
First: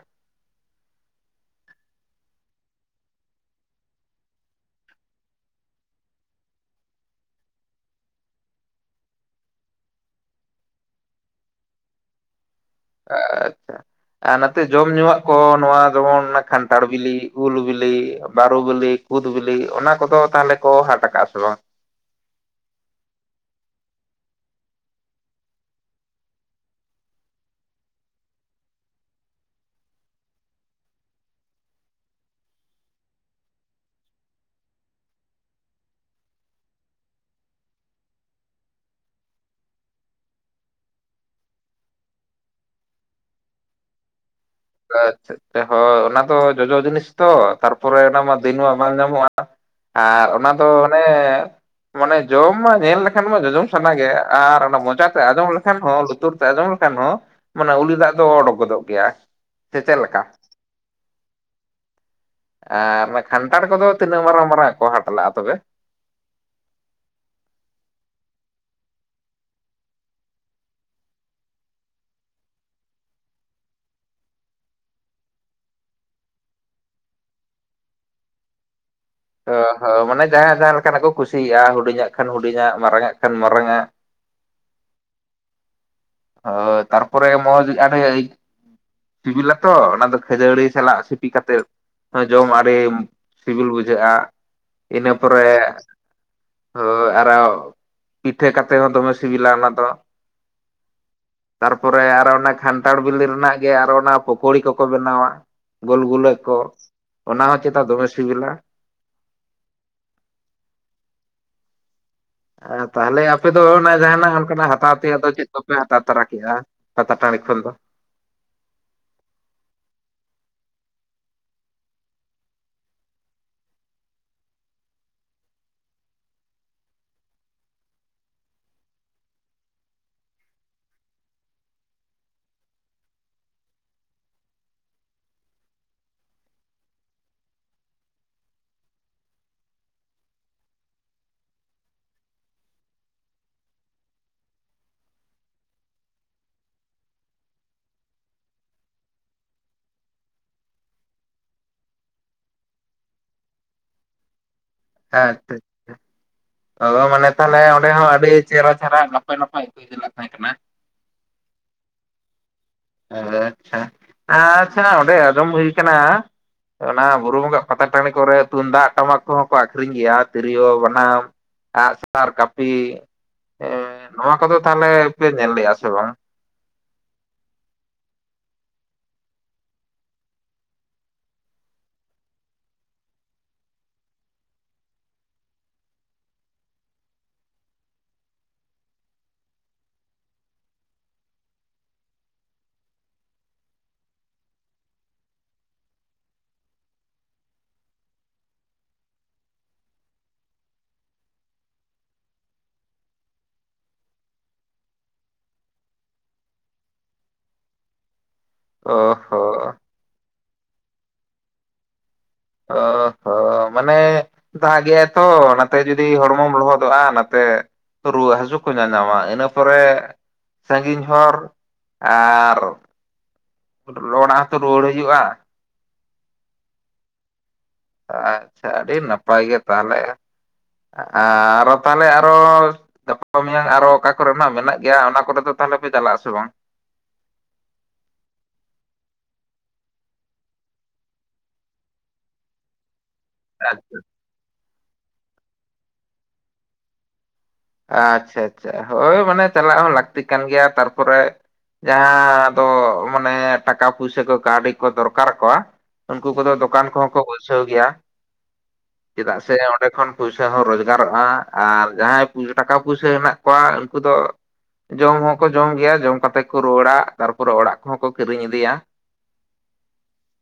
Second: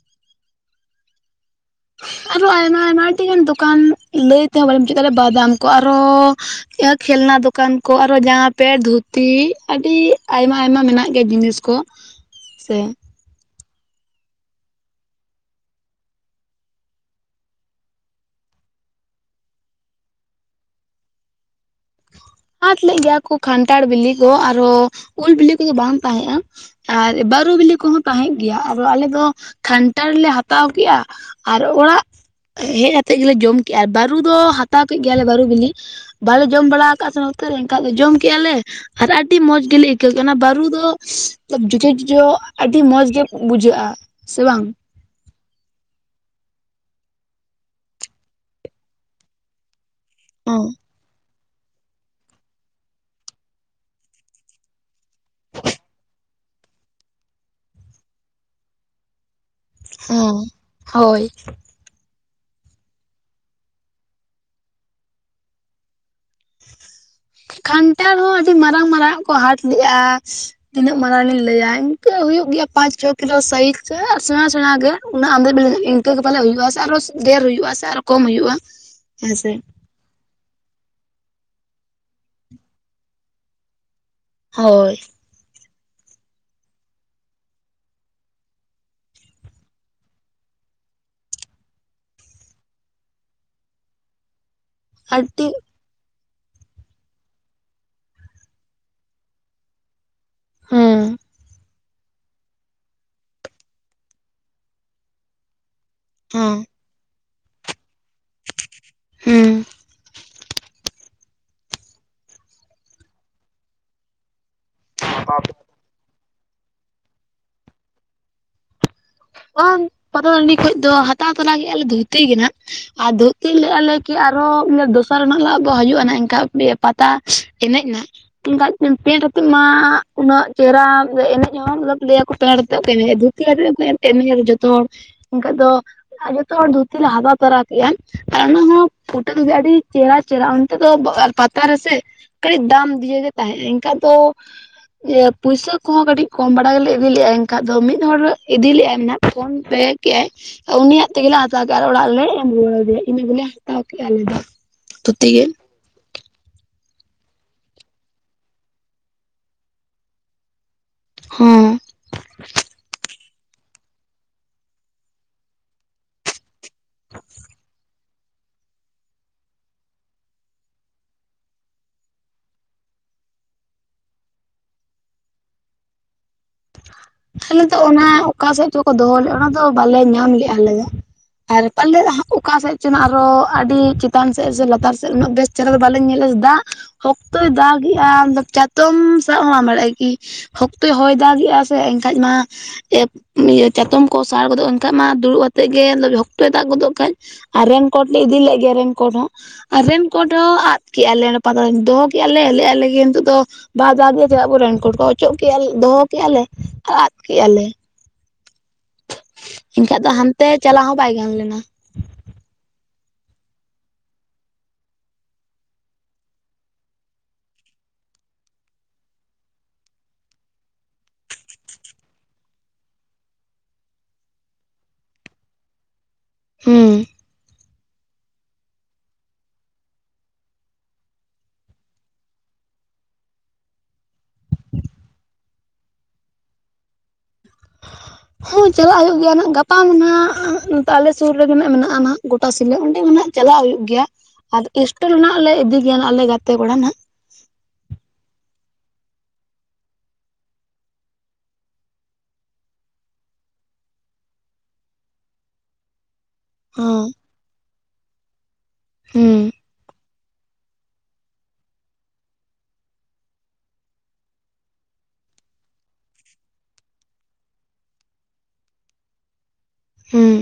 ᱟᱨᱚ ᱟᱭᱢᱟ ᱟᱭᱢᱟ ᱟᱹᱰᱤ ᱜᱟᱱ ᱫᱚᱠᱟᱱ ᱞᱟᱹᱭ ᱛᱮᱦᱚᱸ ᱵᱟ, ᱭ ᱢᱩᱪᱟᱹᱫ ᱫᱟᱲᱮᱭᱟᱜᱼᱟ ᱵᱟᱫᱟᱢ ᱠᱚ ᱟᱨᱚ ᱠᱷᱮᱞᱱᱟ ᱫᱚᱠᱟᱱ ᱠᱚ ᱟᱨᱚ ᱡᱟᱢᱟ ᱯᱮᱴ ᱫᱷᱩᱛᱤ ᱟᱹᱰᱤ ᱟᱭᱢᱟ ᱟᱭᱢᱟ ᱢᱮᱱᱟᱜ ᱜᱮᱭᱟ ᱡᱤᱱᱤᱥ ᱠᱚ ᱥᱮ ᱟᱪᱪᱷᱟ ᱟᱨ ᱱᱚᱛᱮ ᱡᱚᱢ ᱧᱩᱣᱟᱜ ᱠᱚ ᱱᱚᱣᱟ ᱡᱮᱢᱚᱱ ᱠᱷᱟᱱᱴᱷᱟᱲ ᱵᱤᱞᱤ ᱩᱞ ᱵᱤᱞᱤ ᱵᱟᱹᱨᱩ ᱵᱤᱞᱤ ᱠᱩᱫ ᱵᱤᱞᱤ ᱚᱱᱟ ᱠᱚᱫᱚ ᱛᱟᱦᱚᱞᱮ ᱠᱚ ᱦᱟᱴ ᱠᱟᱜᱼᱟ ᱥᱮ ᱵᱟᱝ ᱦᱟᱴ ᱞᱮ ᱜᱮᱭᱟ ᱠᱚ ᱠᱷᱟᱱᱴᱷᱟᱲ ᱵᱤᱞᱤ ᱠᱚ ᱟᱨᱦᱚᱸ ᱩᱞ ᱵᱤᱞᱤ ᱠᱚᱫᱚ ᱵᱟᱝ ᱛᱟᱦᱮᱸᱜᱼᱟ ᱟᱨ ᱵᱟᱹᱨᱩ ᱵᱤᱞᱤ ᱠᱚᱦᱚᱸ ᱛᱟᱦᱮᱸᱫ ᱜᱮᱭᱟ ᱟᱫᱚ ᱟᱞᱮ ᱫᱚ ᱠᱟᱱᱴᱟᱲ ᱞᱮ ᱦᱟᱛᱟᱣ ᱠᱮᱫᱼᱟ ᱟᱨ ᱚᱲᱟᱜ ᱦᱮᱡ ᱠᱟᱛᱮᱜ ᱜᱮᱞᱮ ᱡᱚᱢ ᱠᱮᱫᱼᱟ ᱟᱨ ᱵᱟᱹᱨᱩ ᱫᱚ ᱦᱟᱛᱟᱣ ᱠᱮᱫ ᱜᱮᱭᱟᱞᱮ ᱵᱟᱹᱨᱩ ᱵᱤᱞᱤ ᱡᱚᱢ ᱵᱟᱲᱟ ᱟᱠᱟᱫ ᱥᱮ ᱱᱚᱛᱮ ᱨᱮ ᱮᱱᱠᱷᱟᱡ ᱫᱚ ᱡᱚᱢ ᱠᱮᱫᱼᱟ ᱞᱮ ᱟᱨ ᱟᱹᱰᱤ ᱢᱚᱸᱡᱽ ᱜᱮᱞᱮ ᱟᱹᱭᱠᱟᱹᱣ ᱠᱮᱫ-ᱟ ᱚᱱᱟ ᱵᱟᱹᱨᱩ ᱫᱚ ᱡᱚᱡᱚ ᱡᱚᱡᱚ ᱟᱹᱰᱤ ᱢᱚᱸᱡᱽ ᱜᱮ ᱵᱩᱡᱷᱟᱹᱜ-ᱟ ᱥᱮ ᱵᱟᱝ ᱟᱪᱪᱷᱟ ᱦᱳᱭ ᱚᱱᱟ ᱫᱚ ᱡᱚᱡᱚ ᱡᱤᱱᱤᱥ ᱛᱚ ᱛᱟᱨᱯᱚᱨᱮ ᱚᱱᱟ ᱢᱟ ᱫᱤᱱ ᱢᱟ ᱵᱟᱝ ᱧᱟᱢᱚᱜᱼᱟ ᱟᱨ ᱚᱱᱟ ᱦᱚᱸ ᱫᱚ ᱚᱱᱮ ᱢᱟᱱᱮ ᱡᱚᱢ ᱢᱟ ᱧᱮᱞ ᱞᱮᱠᱷᱟᱱ ᱢᱟ ᱡᱚᱡᱚᱢ ᱥᱟᱱᱟ ᱜᱮ ᱟᱨ ᱚᱱᱟ ᱢᱚᱪᱟᱛᱮ ᱟᱸᱡᱚᱢ ᱞᱮᱠᱷᱟᱱ ᱦᱚᱸ ᱞᱩᱛᱩᱨ ᱟᱡᱚᱢᱚᱢ ᱞᱮᱠᱷᱟᱱ ᱦᱚᱸ ᱢᱟᱱᱮ ᱩᱞᱤ ᱫᱟᱜ ᱫᱚ ᱚᱰᱩᱠ ᱜᱚᱫᱚᱜ ᱜᱮᱭᱟ ᱥᱮ ᱪᱮᱫ ᱞᱮᱠᱟ ᱦᱚᱸ ᱦᱳᱭ ᱟᱨ ᱠᱷᱟᱱᱴᱷᱟᱲ ᱠᱚᱫᱚ ᱛᱤᱱᱟᱹᱜ ᱢᱟᱨᱟᱝ ᱢᱟᱨᱟᱝ ᱠᱚ ᱦᱟᱴ ᱞᱟᱜᱼᱟ ᱛᱚᱵᱮ ᱠᱷᱟᱱᱴᱷᱟᱲ ᱦᱚᱸ ᱟᱹᱰᱤ ᱢᱟᱨᱟᱝ ᱢᱟᱨᱟᱝ ᱟᱜ ᱠᱚ ᱦᱟᱴ ᱞᱮᱜᱼᱟ ᱛᱤᱱᱟᱹᱜ ᱢᱟᱨᱟᱲᱟᱝ ᱞᱤᱧ ᱞᱟᱹᱭᱟ ᱤᱱᱠᱟᱹ ᱦᱩᱭᱩᱜ ᱜᱮᱭᱟ ᱯᱟᱸᱪ ᱪᱷᱚ ᱠᱤᱞᱳ ᱥᱟᱭᱤᱡ ᱥᱮᱬᱟ ᱥᱮᱬᱟ ᱜᱮ ᱚᱱᱟ ᱟᱸᱫᱚ ᱤᱱᱠᱟᱹ ᱜᱮ ᱯᱟᱞᱮ ᱦᱩᱭᱩᱜᱼᱟ ᱥᱮ ᱟᱨᱚ ᱰᱷᱮᱹᱨ ᱦᱩᱭᱩᱜᱼᱟ ᱥᱮ ᱟᱨᱚ ᱥᱮ ᱠᱚᱢ ᱦᱩᱭᱩᱜᱼᱟ ᱦᱮᱸᱥᱮ ᱚ ᱦᱚᱸ ᱢᱟᱱᱮ ᱡᱟᱦᱟᱸᱭ ᱡᱟᱦᱟᱸ ᱞᱮᱠᱟᱱᱟᱜ ᱠᱚ ᱠᱩᱥᱤᱭᱟᱜᱼᱟ ᱦᱩᱰᱤᱧᱟᱜ ᱠᱷᱟᱱ ᱦᱩᱰᱤᱧᱟᱜ ᱢᱟᱨᱟᱝᱼᱜ ᱠᱷᱟᱱ ᱢᱟᱨᱟᱝᱼᱟᱜ ᱦᱳᱭ ᱦᱚᱸ ᱦᱳᱭ ᱛᱟᱨᱯᱚᱨ ᱢᱚᱡᱽ [unintelligible] ᱥᱤᱵᱤᱞᱟᱛᱚ ᱚᱱᱟ ᱫᱚ ᱠᱷᱟᱹᱡᱟᱹᱲᱤ ᱥᱟᱞᱟᱜ ᱥᱤᱯᱤ ᱠᱟᱛᱮᱫ ᱦᱚᱸ ᱡᱚᱢ ᱟᱹᱰᱤ ᱥᱤᱵᱤᱞ ᱵᱩᱡᱷᱟᱹᱜᱼᱟ ᱤᱱᱟᱹ ᱟᱨ ᱯᱚᱨᱮ ᱴᱤ ᱦᱳᱭ ᱟᱨᱚ ᱯᱤᱴᱷᱟᱹ ᱠᱟᱛᱮᱫ ᱦᱚᱸ ᱫᱚᱢᱮ ᱥᱤᱵᱤᱞᱟ ᱚᱱᱟ ᱫᱚ ᱦᱩᱸ ᱛᱟᱨᱯᱚᱨᱮ ᱟᱨᱚ ᱚᱱᱟ ᱠᱷᱟᱱᱴᱷᱟᱲ ᱵᱤᱞᱤ ᱨᱮᱱᱟᱜ ᱜᱮ ᱟᱨᱚ ᱚᱱᱟ ᱯᱳᱠᱷᱳᱲᱤ ᱠᱚᱠᱚ ᱵᱮᱱᱟᱣᱟ ᱜᱳᱞ ᱜᱩᱞᱟᱹ ᱦᱮᱸ ᱠᱚ ᱚᱱᱟ ᱦᱚᱸ ᱪᱮᱛᱟ ᱫᱚᱢᱮ ᱥᱤᱵᱤᱞᱟ ᱦᱩᱸ ᱛᱟᱦᱚᱞᱮ ᱟᱯᱮ ᱫᱚ ᱚᱱᱟ ᱡᱟᱦᱱᱟᱜ ᱚᱱᱠᱟᱱᱟᱜ ᱦᱟᱛᱟᱣ ᱛᱮᱭᱟᱜ ᱫᱚ ᱪᱮᱫ ᱫᱚᱯᱮ ᱦᱟᱛᱟᱣ ᱛᱟᱨᱟ ᱠᱮᱫᱼᱟ ᱯᱟᱛᱟ ᱴᱟᱸᱬᱤ ᱠᱷᱚᱱ ᱫᱚ ᱵᱟᱝ ᱯᱟᱛᱟ ᱴᱟᱺᱰᱤ ᱠᱷᱚᱱ ᱫᱚ ᱦᱟᱛᱟᱣ ᱛᱚᱨᱟ ᱜᱮᱜᱼᱟ ᱞᱮ ᱫᱷᱩᱛᱤ ᱜᱮ ᱱᱟᱸᱜ ᱟᱨ ᱫᱷᱩᱛᱤ ᱞᱮᱫᱜᱼᱟ ᱞᱮ ᱠᱤ ᱟᱨᱦᱚᱸ ᱫᱚᱥᱟᱨ ᱨᱮᱱᱟᱜ ᱱᱟᱸᱜ ᱵᱚ ᱦᱤᱡᱩᱜᱼᱟ ᱮᱱᱠᱷᱟᱱ ᱯᱟᱛᱟ ᱮᱱᱮᱡ ᱱᱟᱸᱜ ᱮᱠᱷᱟᱱᱡ ᱯᱮᱱᱰ ᱟᱛᱮᱫ ᱢᱟ ᱩᱱᱟᱹᱜ ᱪᱮᱦᱨᱟ ᱮᱱᱮᱡ ᱦᱚᱸ ᱞᱟᱹᱭ ᱟᱠᱚ ᱢᱚᱛᱞᱵᱽ ᱯᱮᱱᱰ ᱟᱛᱮᱫ ᱠᱚ ᱮᱱᱮᱡ-ᱟ ᱫᱚ ᱛᱮᱭᱟᱨ ᱮᱱ ᱡᱚᱛᱚ ᱦᱚᱲ ᱚᱱᱠᱟ ᱫᱚ [unintelligible] ᱟᱨ ᱡᱷᱚᱛᱚ ᱦᱚᱲ ᱫᱷᱩᱛᱤ ᱞᱮ ᱦᱟᱛᱟᱣ ᱛᱚᱨᱟ ᱠᱮᱫᱼᱟ ᱟᱨ ᱚᱱᱟ ᱦᱚᱸ ᱯᱷᱩᱴᱟᱹᱞ ᱜᱮ ᱟᱹᱰᱤ ᱪᱮᱦᱨᱟ ᱪᱟᱨᱟᱜ ᱚᱱᱛᱮ ᱫᱚ ᱯᱟᱛᱟ ᱨᱮᱥᱮ ᱠᱟᱹᱴᱤᱡ ᱫᱟᱢ ᱫᱤᱭᱮ ᱜᱮ ᱛᱟᱦᱮᱸᱫ ᱮᱱᱠᱟᱱ ᱫᱚ ᱡᱮ ᱯᱩᱭᱥᱟᱹ ᱠᱚᱦᱚᱸ ᱠᱟᱹᱴᱤᱡ ᱠᱚᱢ ᱵᱟᱲᱟ ᱜᱮᱞᱮ ᱤᱫᱤ ᱞᱮᱜᱼᱟ ᱮᱱᱠᱷᱟᱡ ᱫᱚ ᱢᱤᱫ ᱦᱚᱲᱚᱲ ᱤᱫᱤ ᱞᱮᱟᱭ ᱦᱮᱱᱟᱜ ᱯᱷᱳᱱ ᱯᱮ ᱠᱮᱜᱼᱟᱭ ᱩᱱᱤᱭᱟᱜ ᱛᱮᱜᱮ ᱞᱮ ᱦᱟᱛᱟᱣ ᱠᱮᱫᱼᱟ ᱟᱨ ᱚᱲᱟᱜ ᱨᱮᱞᱮ ᱮᱢ ᱨᱩᱣᱟᱹᱲ ᱟᱫᱮᱭᱟ ᱤᱱᱟᱹ ᱜᱮᱞᱮ ᱦᱟᱛᱟᱣ ᱠᱮᱫᱼᱟ ᱟᱞᱮ ᱫᱚ ᱦᱮᱸ ᱛᱷᱩᱛᱤ ᱜᱮ ᱮᱱᱛᱮᱫ ᱟᱫᱫᱟ ᱢᱟᱱᱮ ᱛᱟᱦᱞᱮ ᱚᱸᱰᱮ ᱦᱚᱸ ᱟᱹᱰᱤ ᱪᱮᱦᱨᱟ ᱪᱮᱦᱨᱟ ᱱᱟᱯᱟᱭ ᱱᱟᱯᱟᱭ ᱦᱩᱭ ᱪᱟᱞᱟᱜ ᱛᱟᱦᱮᱸ ᱠᱟᱱᱟ ᱦᱮᱸ ᱟᱪᱪᱷᱟ ᱟᱪᱪᱷᱟ ᱚᱸᱰᱮ ᱟᱸᱡᱚᱢ ᱦᱩᱭ ᱟᱠᱟᱱᱟ ᱚᱱᱟ ᱵᱩᱨᱩ ᱵᱚᱸᱜᱟ ᱯᱟᱛᱟ ᱴᱟᱸᱬᱤ ᱠᱚᱨᱮ ᱛᱩᱢᱫᱟᱜ ᱴᱟᱢᱟᱠ ᱠᱚᱦᱚᱸ ᱠᱚ ᱟᱠᱠᱷᱨᱤᱧ ᱜᱮᱭᱟ ᱛᱤᱨᱭᱳ ᱵᱟᱱᱟᱢ ᱟᱸᱜ-ᱥᱟᱨ ᱠᱟᱹᱯᱤ ᱱᱚᱣᱟ ᱠᱚᱫᱚ ᱛᱟᱦᱞᱮ ᱯᱮ ᱧᱮᱞ ᱞᱮᱜᱼᱟ ᱥᱮ ᱵᱟᱝ? ᱛᱟᱦᱞᱮ ᱫᱚ ᱚᱱᱟ ᱚᱠᱟ ᱥᱮᱫ ᱪᱠᱚ ᱫᱚᱦᱚ ᱞᱮᱫᱼᱟ ᱚᱱᱟ ᱫᱚ ᱵᱟᱞᱮ ᱧᱟᱢ ᱞᱮᱼᱟ ᱟᱞᱮ ᱫᱚ ᱟᱨ ᱯᱟᱞᱮᱫ ᱚᱠᱟᱥᱮᱫ ᱪᱮᱱ ᱟᱨᱚ ᱟᱹᱰᱤ ᱪᱮᱛᱟᱱ ᱥᱮᱫ ᱥᱮ ᱞᱟᱛᱟᱨ ᱥᱮᱫ ᱩᱱᱟᱹᱜ ᱵᱮᱥ ᱪᱮᱫᱚ ᱫᱚ ᱵᱟᱞᱨ ᱧᱮᱧ ᱞᱮᱞᱟ ᱫᱟᱜ ᱥᱠᱛᱚᱭ ᱫᱟᱜ ᱮᱜᱼᱟ ᱪᱟᱛᱚᱢ ᱥᱟᱵ ᱦᱚᱸ ᱟᱢ ᱵᱟᱲᱮᱜ-ᱟ ᱠᱤ ᱦᱚᱠᱛᱚᱭ ᱦᱚᱭ ᱫᱟᱜᱮᱜᱼᱟ ᱥᱮ ᱮᱱᱠᱷᱟᱡ ᱢᱟ ᱤᱭᱟᱹ ᱪᱟᱛᱚᱢ ᱠᱚ ᱥᱟᱲ ᱜᱚᱫᱚᱜᱼᱟ ᱮᱱᱠᱟᱱ ᱢᱟ ᱫᱩᱲᱩᱵ ᱟᱛᱮᱜ ᱜᱮ ᱦᱡᱚᱠᱛᱚᱭ ᱫᱟᱜ ᱜᱚᱫᱚᱜ ᱠᱷᱟᱡ ᱟᱨ ᱨᱮᱱ ᱠᱳᱴ ᱞᱮ ᱤᱫᱤ ᱞᱮᱫ ᱜᱮᱭᱟ ᱨᱮᱱ ᱠᱳᱴ ᱦᱚᱸ ᱟᱨ ᱨᱮᱱ ᱠᱳᱸᱰ ᱦᱚᱸ ᱟᱫ ᱠᱮᱫᱼᱟ ᱞᱮ ᱚᱱᱟ ᱯᱟᱛᱟ ᱫᱚᱦᱚ ᱠᱮᱫᱼᱟ ᱞᱮ ᱞᱮᱭᱮᱜ-ᱟᱞᱮ ᱱᱤᱛᱚᱜ ᱫᱚ ᱵᱟ ᱡᱟᱜᱮ ᱡᱮ ᱟᱵᱚ ᱨᱮᱱᱠᱳᱰᱠᱚ ᱚᱪᱚᱜ ᱠᱮᱫᱼᱟ ᱫᱚᱦᱚ ᱠᱮᱫᱼᱟ ᱞᱮ ᱟᱨ ᱟᱫ ᱠᱮᱫ ᱟ ᱞᱮ ᱚ-ᱦᱳ ᱮᱱᱠᱷᱟᱡ ᱫᱚ ᱦᱟᱱᱛᱮ ᱪᱟᱞᱟᱣ ᱦᱚᱸ ᱵᱟᱭ ᱜᱟᱱ ᱞᱮᱱᱟ ᱾ ᱚ ᱦᱚᱸ ᱢᱟᱱᱮ ᱫᱟᱜ ᱜᱮ-ᱟᱭ ᱛᱚ ᱚᱱᱟᱛᱮ ᱡᱩᱫᱤ ᱦᱚᱲᱢᱚᱢ ᱞᱚᱦᱚᱫᱚᱜᱼᱟ ᱱᱟᱛᱮ ᱨᱩᱣᱟᱹᱜ ᱦᱟᱹᱥᱩᱜ ᱠᱚ ᱧᱟ-ᱧᱟᱢᱟ ᱤᱱᱟᱹ ᱯᱚᱨᱮ ᱥᱟᱺᱜᱤᱧ ᱦᱚᱨ ᱟᱨ ᱦᱚᱸᱛᱚ ᱨᱩᱣᱟᱹᱲ ᱦᱩᱭᱩᱜᱩᱜᱼᱟ ᱦᱮᱸ ᱟᱪᱪᱷᱟ ᱟᱹᱰᱤ ᱱᱟᱯᱟᱭ ᱜᱮ ᱛᱟᱦᱚᱞᱮ ᱟᱨᱚ ᱛᱟᱦᱚᱞᱮ ᱟᱨᱚ ᱜᱟᱯᱟ ᱢᱮᱭᱟᱝ ᱟᱨᱚ ᱚᱠᱟ ᱠᱚᱨᱮᱱᱟᱜ ᱢᱮᱱᱟᱜ ᱜᱮᱭᱟ ᱚᱱᱟ ᱠᱚᱨᱮ ᱫᱚ ᱛᱟᱦᱚᱞᱮ ᱯᱮ ᱪᱟᱞᱟᱜ ᱟᱥᱮ ᱵᱟᱝ? [inaudible] ᱦᱚᱸ ᱪᱟᱞᱟᱜ ᱦᱩᱭᱩᱜ ᱜᱮᱭᱟ ᱱᱟᱦᱟᱜ ᱜᱟᱯᱟ ᱢᱟ ᱱᱟᱦᱟᱜ ᱱᱚᱛᱮ ᱟᱞᱮ ᱥᱩᱨ ᱨᱮᱜᱮ ᱱᱟᱜ ᱢᱮᱱᱟᱜᱼᱟ ᱱᱟᱦᱟᱜ ᱜᱚᱴᱟ ᱥᱤᱞᱟᱹ ᱚᱸᱰᱮ ᱢᱮᱱᱟᱦᱟᱜ ᱪᱟᱞᱟᱜ ᱦᱩᱭᱩᱜ ᱟᱪᱪᱷᱟ ᱜᱮᱭᱟ ᱟᱨ ᱮᱴᱮᱞ ᱞᱮ ᱤᱫᱤ ᱜᱮᱭᱟ ᱟᱞᱮ ᱜᱟᱛᱮ ᱠᱚᱲᱟ ᱱᱟᱜ ᱟᱪᱪᱷᱟ ᱟᱪᱪᱷᱟ ᱦᱳᱭ ᱢᱟᱱᱮ ᱪᱟᱞᱟᱜ ᱦᱚᱸ ᱞᱟᱹᱠᱛᱤ ᱠᱟᱱ ᱜᱮᱭᱟ ᱛᱟᱨᱯᱚᱨᱮ ᱡᱟᱦᱟᱸ ᱫᱚ ᱢᱟᱱᱮ ᱴᱟᱠᱟ ᱯᱩᱭᱥᱟᱹ ᱠᱚ ᱠᱟᱹᱣᱰᱤ ᱠᱚ ᱫᱚᱨᱠᱟᱨ ᱟᱠᱚᱣᱟ ᱩᱱᱠᱩ ᱠᱚᱫᱚ ᱫᱚᱠᱟᱱ ᱠᱚᱦᱚᱸ ᱦᱚᱸ ᱠᱚ ᱵᱟᱭᱥᱟ ᱵᱟᱶᱥᱟ ᱜᱮᱭᱟ ᱦᱩᱸ ᱪᱮᱫᱟᱜ ᱥᱮ ᱚᱸᱰᱮ ᱠᱷᱚᱱ ᱯᱩᱭᱥᱟᱹ ᱦᱚᱸ ᱨᱳᱡᱽᱜᱟᱨᱚᱜᱼᱟ ᱟᱨ ᱡᱟᱦᱟᱸᱭ ᱴᱟᱠᱟ ᱯᱩᱭᱥᱟᱹ ᱦᱮᱱᱟᱜ ᱠᱚᱣᱟ ᱩᱱᱠᱩ ᱫᱚ ᱡᱚᱢ ᱦᱚᱸᱠᱚ ᱡᱚᱢ ᱜᱮᱭᱟ ᱡᱚᱢ ᱠᱟᱛᱮ ᱠᱚ ᱨᱩᱣᱟᱹᱲᱟ ᱛᱟᱨᱯᱚᱨᱮ ᱚᱲᱟᱜ ᱠᱚᱦᱚᱸ ᱠᱚ ᱠᱤᱨᱤᱧ ᱤᱫᱤᱭᱟ ᱾ ᱦᱩᱸ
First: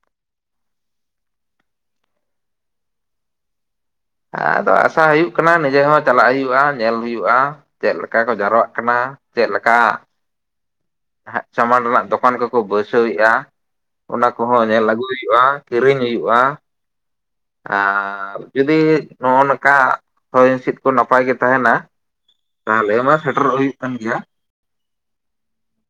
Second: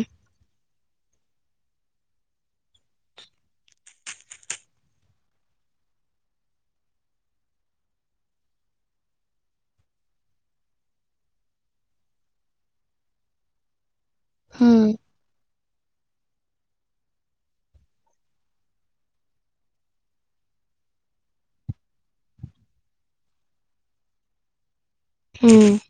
ᱟᱨ ᱟᱥᱟ ᱦᱩᱭᱩᱜ ᱠᱟᱱᱟ ᱱᱤᱡᱮ ᱦᱚᱸ ᱪᱟᱞᱟᱜ ᱦᱩᱭᱩᱜᱼᱟ ᱧᱮᱞ ᱦᱩᱭᱩᱜᱼᱟ᱾ ᱪᱮᱫ ᱞᱮᱠᱟ ᱠᱚ ᱡᱟᱣᱨᱟᱜ ᱠᱟᱱᱟ ᱪᱮᱫ ᱞᱮᱠᱟ ᱦᱸ ᱥᱟᱢᱟᱱ ᱚᱲᱟᱜ ᱫᱚᱠᱟᱱ ᱠᱚᱠᱚ ᱵᱟᱹᱭᱥᱟᱹᱣᱮᱫᱼᱟ ᱚᱱᱟ ᱠᱚᱦᱚᱸ ᱧᱮᱞ ᱦᱩᱸ ᱟᱹᱜᱩᱭ ᱦᱩᱭᱩᱜᱼᱟ ᱾ ᱠᱤᱨᱤᱧ ᱦᱩᱭᱩᱜᱼᱟ ᱟᱨ ᱡᱩᱫᱤ ᱱᱚᱜᱼᱚ ᱱᱚᱝᱠᱟ ᱦᱚᱭ ᱦᱤᱸᱥᱤᱫ ᱠᱚ ᱱᱟᱯᱟᱭ ᱜᱮ ᱛᱟᱦᱮᱱᱟ ᱛᱟᱦᱚᱞᱮ ᱢᱟ ᱥᱮᱴᱮᱨᱚᱜ ᱦᱩᱭᱩᱜ ᱠᱟᱱ ᱜᱮᱭᱟ ᱾ ᱦᱮᱸ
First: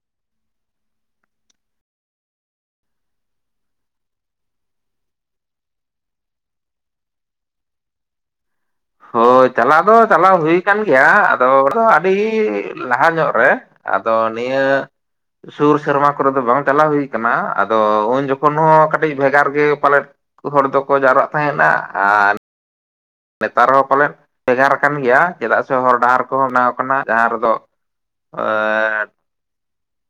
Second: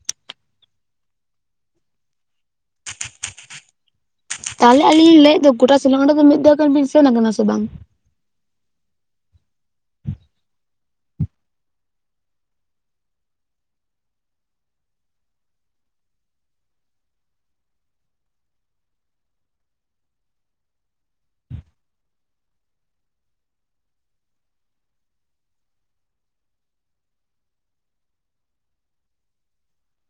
ᱛᱟᱦᱚᱞᱮ ᱟᱹᱞᱤᱧ ᱞᱤᱧ ᱞᱟᱹᱭᱮᱫ ᱫᱚ ᱜᱚᱴᱟ ᱥᱤᱞᱟᱝ ᱚᱸᱰᱮ ᱫᱚ ᱢᱤᱫ ᱫᱷᱟᱣ ᱜᱟᱱ ᱵᱤᱱ ᱥᱮᱱ ᱟᱠᱟᱱᱟ ᱥᱮ ᱵᱟᱝ? ᱦᱳᱭ ᱪᱟᱞᱟᱣ ᱫᱚ ᱪᱟᱞᱟᱣ ᱦᱩᱭᱩ ᱟᱠᱟᱱ ᱜᱮᱭᱟ ᱟᱫᱚ ᱟᱹᱰᱤ ᱞᱟᱦᱟ ᱧᱚᱜ ᱨᱮ ᱟᱫᱚ ᱱᱤᱭᱟᱹ ᱥᱩᱨ ᱥᱮᱨᱢᱟ ᱠᱚᱨᱮ ᱫᱚ ᱵᱟᱝ ᱪᱟᱞᱟᱣ ᱦᱩᱭ ᱠᱟᱱᱟ ᱟᱫᱚ ᱩᱱ ᱡᱚᱠᱷᱚᱱ ᱦᱚᱸ ᱠᱟᱹᱴᱤᱡ ᱵᱷᱮᱜᱟᱨ ᱜᱮ ᱯᱟᱞᱮᱫ ᱦᱚᱲ ᱫᱚᱠᱚ ᱡᱟᱣᱨᱟᱜ ᱛᱟᱦᱮᱱᱟ ᱟᱨ ᱱᱮᱛᱟᱨ ᱦᱚᱸ ᱯᱟᱞᱮᱱ ᱵᱷᱮᱜᱟᱨ ᱠᱟᱱ ᱜᱮᱭᱟ ᱪᱮᱫᱟᱜ ᱥᱮ ᱦᱚᱨ ᱰᱟᱦᱟᱨ ᱠᱚᱦᱚᱸ ᱵᱮᱱᱟᱶ ᱠᱟᱱᱟ ᱡᱟᱦᱟᱸ ᱨᱮᱫᱚ [unintelligible]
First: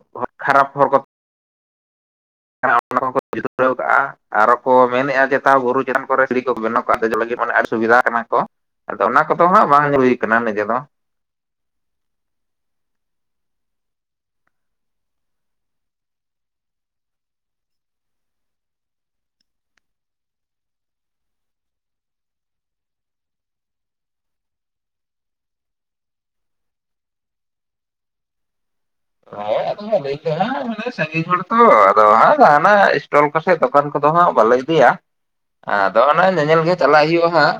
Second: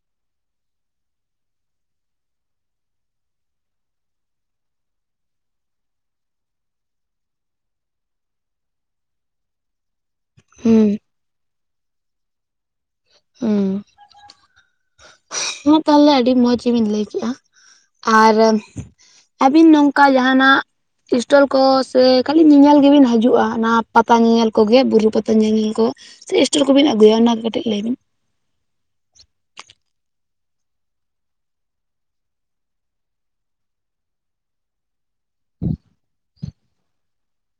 [unintelligible] ᱚᱱᱟ ᱠᱚᱠᱚ [unintelligible] ᱦᱟᱜ ᱟᱨᱚ ᱠᱚ ᱢᱮᱱᱮᱫᱼᱟ ᱪᱮᱛᱟ ᱵᱩᱨᱩ ᱪᱮᱛᱟᱱ ᱠᱚᱨᱮ [unintelligible] [unintelligible] ᱥᱩᱵᱤᱫᱷᱟ ᱠᱟᱱᱟ ᱠᱚ ᱟᱫᱚ ᱚᱱᱟ ᱠᱚᱫᱚ ᱦᱟᱸᱜ ᱵᱟᱝᱧᱮᱞ ᱦᱩᱭ ᱠᱟᱱᱟ ᱱᱤᱡᱮ ᱫᱚ ᱦᱩᱸ ᱦᱩᱸ ᱦᱮᱸ ᱛᱟᱦᱞᱮ ᱟᱹᱰᱤ ᱢᱚᱸᱡᱽ ᱜᱮᱵᱤᱱ ᱞᱟᱹᱭ ᱠᱮᱫᱼᱟ ᱟᱨ ᱟᱹᱵᱤᱱ ᱱᱚᱝᱠᱟ ᱡᱟᱦᱟᱱᱟᱜ ᱤᱥᱴᱚᱞ ᱠᱚ ᱥᱮ ᱠᱷᱟᱹᱞᱤ ᱧᱮᱧᱮᱞ ᱜᱮᱵᱤᱱ ᱦᱤᱡᱩᱜᱼᱟ ᱚᱱᱟ ᱯᱟᱛᱟ ᱧᱮᱧᱮᱞ ᱠᱚᱜᱮ ᱵᱩᱨᱩ ᱯᱟᱛᱟ ᱧᱮᱧᱮᱞ ᱠᱚ ᱪᱮ ᱤᱥᱴᱳᱨ ᱠᱚᱵᱤᱱ ᱟᱹᱜᱩᱭᱟ ᱚᱱᱟ ᱠᱟᱹᱴᱤᱡ ᱞᱟᱹᱭ ᱵᱤᱱ ᱦᱮᱸ ᱟᱫᱚ ᱞᱟᱹᱭᱟ ᱥᱟᱜᱤᱧ ᱦᱚᱲ ᱛᱚ ᱟᱫᱚ ᱦᱟᱸᱜ ᱡᱟᱦᱱᱟᱜ ᱤᱥᱴᱚᱞ ᱠᱚᱥᱮ ᱫᱚᱠᱟᱱ ᱠᱚᱫᱚ ᱦᱟᱸᱜ ᱵᱟᱞᱮ ᱤᱫᱤᱭᱟ ᱟᱫᱚ ᱚᱱᱮ ᱧᱮᱧᱮᱞ ᱜᱮ ᱪᱟᱞᱟᱜ ᱦᱩᱭᱩᱜᱼᱟ ᱦᱟᱸᱜ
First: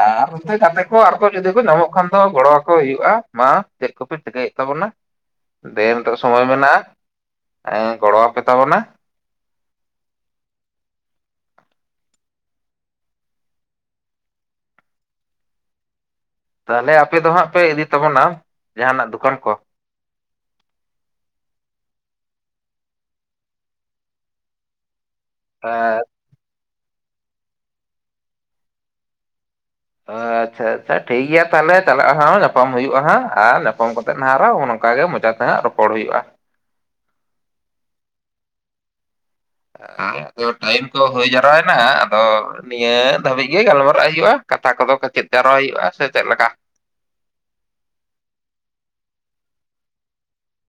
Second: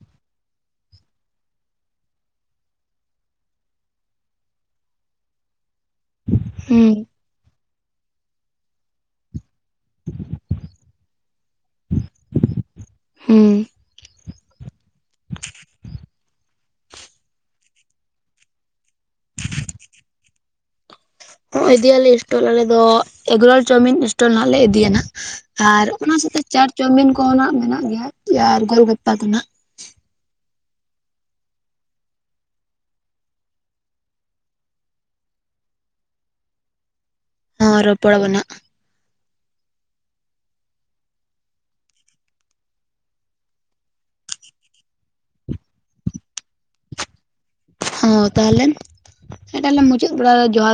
ᱟᱨ ᱱᱚᱱᱛᱮ ᱜᱟᱛᱮ ᱠᱚ ᱟᱨᱚ ᱡᱩᱫᱤ ᱠᱚ ᱧᱟᱢᱚᱜ ᱠᱷᱟᱱ ᱫᱚ ᱜᱚᱲᱚ ᱟᱠᱚ ᱦᱩᱭᱩᱜᱼᱟ ᱢᱟ ᱪᱮᱫ ᱠᱚᱯᱮ ᱪᱤᱠᱟᱹᱭᱮᱫ ᱛᱟᱵᱚᱱᱟ ᱫᱮ ᱱᱤᱛᱚᱜ ᱥᱚᱢᱚᱭ ᱢᱮᱱᱟᱜᱼᱟ ᱦᱩᱸ ᱮᱸ ᱜᱚᱲᱚᱣᱟᱯᱮ ᱛᱟᱵᱚᱱᱟ ᱦᱩᱸ ᱛᱟᱦᱚᱞᱮ ᱟᱯᱮ ᱫᱚ ᱦᱟᱸᱜ ᱯᱮ ᱤᱫᱤ ᱛᱟᱵᱚᱱᱟ ᱡᱟᱦᱟᱱᱟᱜ ᱫᱚᱠᱟᱱ ᱠᱚ ᱦᱚᱸ ᱤᱫᱤᱭᱟᱞᱮ ᱤᱥᱴᱚᱞ ᱟᱞᱮ ᱫᱚ ᱮᱜᱽᱨᱳᱞ ᱪᱟᱣᱢᱤᱱ ᱤᱥᱴᱚᱞ ᱱᱟᱜ ᱞᱮ ᱤᱫᱤᱭᱮᱱᱟ ᱟᱨ ᱮᱸ ᱚᱱᱟ ᱥᱟᱶᱛᱮ ᱪᱟᱴ ᱪᱟᱣᱢᱤᱱ ᱠᱚᱦᱚᱸ ᱱᱟᱜ ᱢᱮᱱᱟᱜ ᱜᱮᱭᱟ ᱟᱨ ᱜᱳᱞ ᱜᱟᱯᱯᱟ ᱫᱚ ᱱᱟᱜ ᱟᱪᱪᱷᱟ ᱟᱪᱪᱷᱟ ᱴᱷᱤᱠ ᱜᱮᱭᱟ ᱛᱟᱦᱚᱞᱮ ᱪᱟᱞᱟᱜᱼᱟ ᱦᱟᱸᱜ ᱧᱟᱯᱟᱢ ᱦᱩᱭᱩᱜᱼᱟ ᱦᱟᱸᱜ ᱟᱨ ᱧᱟᱯᱟᱢ ᱠᱟᱛᱮ ᱱᱟᱦᱟ ᱟᱨᱚᱜ ᱚᱱᱠᱟ ᱜᱮ ᱢᱚᱪᱟᱛᱮ ᱦᱟᱜ ᱨᱚᱯᱚᱲ ᱦᱩᱭᱩᱜᱼᱟ ᱦᱚᱸ ᱨᱚᱯᱚᱲ ᱟᱵᱚᱱᱦᱟᱜ ᱟᱫᱚ ᱴᱟᱭᱤᱢ ᱠᱚ ᱦᱩᱭ ᱡᱟᱣᱟᱭᱮᱱᱟ ᱟᱫᱚ ᱱᱤᱭᱟᱹ ᱫᱷᱟᱹᱵᱤᱡ ᱜᱮ ᱜᱟᱞᱢᱟᱨᱟᱜ ᱦᱩᱭᱩᱜᱼᱟ ᱠᱟᱛᱷᱟ ᱠᱚᱫᱚ ᱠᱮᱪᱮᱫ ᱡᱟᱨᱶᱟᱭ ᱦᱩᱭᱩᱜᱼᱟ ᱥᱮ ᱪᱮᱫ ᱞᱮᱠᱟ ᱦᱚᱸ ᱛᱟᱦᱚᱞᱮ ᱢᱤᱫᱴᱟᱝ ᱢᱩᱪᱟᱹᱫ ᱵᱟᱲᱟ ᱨᱮ ᱡᱚᱦᱟᱨ